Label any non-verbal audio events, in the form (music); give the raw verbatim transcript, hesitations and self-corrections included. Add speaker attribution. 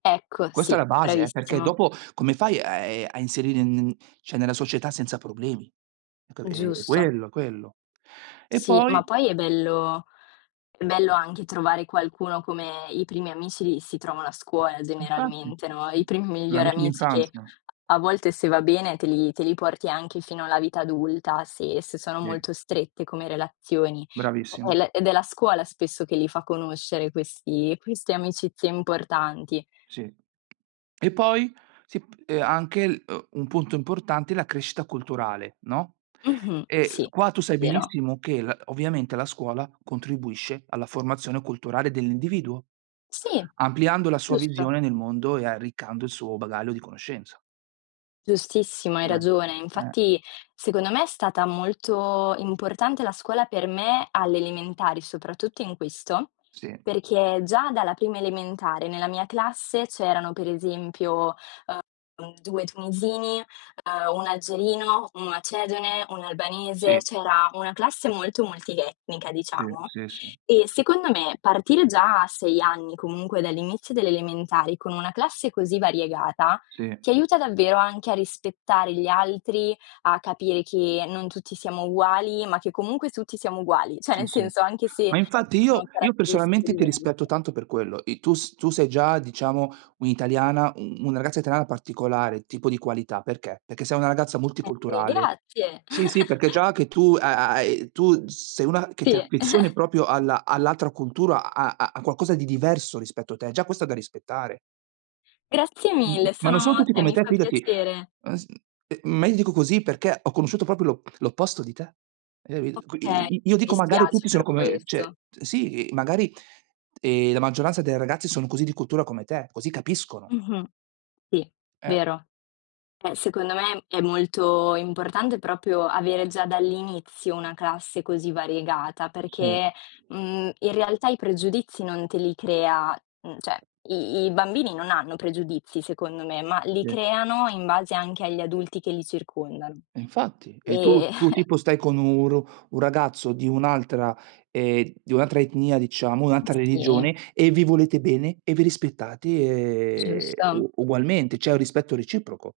Speaker 1: Ecco,
Speaker 2: Questa è
Speaker 1: sì,
Speaker 2: la base, eh, perché
Speaker 1: bravissimo.
Speaker 2: dopo come fai a ehm, a inserire n n ceh nella società senza problemi? Ecco, è è
Speaker 1: Giusto.
Speaker 2: quello è quello. E
Speaker 1: Sì,
Speaker 2: poi
Speaker 1: ma poi è bello è bello anche trovare qualcuno, come i primi amici li si trovano a scuola
Speaker 2: Infatti,
Speaker 1: generalmente, no, i primi
Speaker 2: gli
Speaker 1: migliori
Speaker 2: amici
Speaker 1: amici che
Speaker 2: d'infanzia.
Speaker 1: a volte se va bene te li te li porti anche fino alla vita adulta, se se sono
Speaker 2: Sì.
Speaker 1: molto strette come relazioni. E
Speaker 2: Bravissimo.
Speaker 1: le ed è la scuola spesso che li fa conoscere, questi queste amicizie importanti.
Speaker 2: Sì. E poi, si p e anche un punto importante, la crescita culturale, no,
Speaker 1: Mh-mh.
Speaker 2: e
Speaker 1: Sì,
Speaker 2: qua, tu sai
Speaker 1: vero.
Speaker 2: benissimo che la ovviamente, la scuola contribuisce alla formazione culturale dell'individuo,
Speaker 1: Sì,
Speaker 2: ampliando la sua
Speaker 1: giusto.
Speaker 2: visione nel mondo e arriccando il suo bagaglio di conoscenza.
Speaker 1: Giustissimo, hai
Speaker 2: Eh,
Speaker 1: ragione.
Speaker 2: eh.
Speaker 1: Infatti, secondo me è stata molto importante la scuola per me alle elementari, soprattutto in questo,
Speaker 2: Sì.
Speaker 1: perché già dalla prima elementare, nella mia classe c'erano per esempio, ehm, due tunisini, ehm uno algerino, un macedone, un albanese,
Speaker 2: Sì.
Speaker 1: ceh era una classe molto multietnica
Speaker 2: Sì,
Speaker 1: diciamo.
Speaker 2: sì, sì.
Speaker 1: E secondo me partire già a sei anni comunque dall'inizio delle elementari con una classe così variegata
Speaker 2: Sì.
Speaker 1: ti aiuta davvero anche a rispettare gli altri, a capire che non tutti siamo uguali, ma che comunque tutti siamo uguali. ceh
Speaker 2: Sì
Speaker 1: nel
Speaker 2: sì.
Speaker 1: senso, anche se
Speaker 2: Ma infatti
Speaker 1: ci
Speaker 2: io
Speaker 1: sono
Speaker 2: io
Speaker 1: caratteristiche
Speaker 2: personalmente ti
Speaker 1: diverse.
Speaker 2: rispetto tanto per quello. I tu tu sei già diciamo un'italiana, u una ragazza italiana particolare, tipo di qualità, perché? Perché sei una ragazza
Speaker 1: (unintelligible)
Speaker 2: multiculturale.
Speaker 1: grazie.
Speaker 2: Sì, sì, perché
Speaker 1: (chuckles)
Speaker 2: già che tu ha ha hai, tu sei una che ti
Speaker 1: Sì.
Speaker 2: affezioni
Speaker 1: (chuckles)
Speaker 2: propio alla all'altra cultura, a a qualcosa di diverso rispetto a te, già questo è da rispettare.
Speaker 1: Grazie
Speaker 2: M m
Speaker 1: mille,
Speaker 2: ma non sono
Speaker 1: sono
Speaker 2: tutti
Speaker 1: ceh
Speaker 2: come
Speaker 1: mi
Speaker 2: te,
Speaker 1: fa
Speaker 2: fidati,
Speaker 1: piacere.
Speaker 2: ah s eh m ma io ti dico così, perché ho conosciuto propio l'oppo l'opposto di te. E i qu
Speaker 1: Okay,
Speaker 2: i i io
Speaker 1: mi
Speaker 2: dico magari
Speaker 1: dispiace
Speaker 2: tutti
Speaker 1: per
Speaker 2: sono come cioè
Speaker 1: questo.
Speaker 2: sì, magari, ehm, la maggioranza dei ragazzi sono così di cultura come te, così capiscono.
Speaker 1: Mh-mh. Sì,
Speaker 2: Eh.
Speaker 1: vero. Eh, secondo me è molto importante, propio avere già dall'inizio una classe così variegata,
Speaker 2: Sì.
Speaker 1: perché, mhmm, in realtà i pregiudizi non te li crea, mhmm, ceh, i i bambini non hanno pregiudizi secondo me, ma li
Speaker 2: Sì.
Speaker 1: creano in base anche agli adulti che li circondano.
Speaker 2: Infatti, e
Speaker 1: E
Speaker 2: tu tu
Speaker 1: (snorts)
Speaker 2: tipo stai con un r un ragazzo di un'altra ehm, di un'altra etnia diciamo, un'altra
Speaker 1: Sì.
Speaker 2: religione, e vi volete bene e vi rispettate, ehm,
Speaker 1: Giusto.
Speaker 2: u ugualmente, c'è un rispetto reciproco.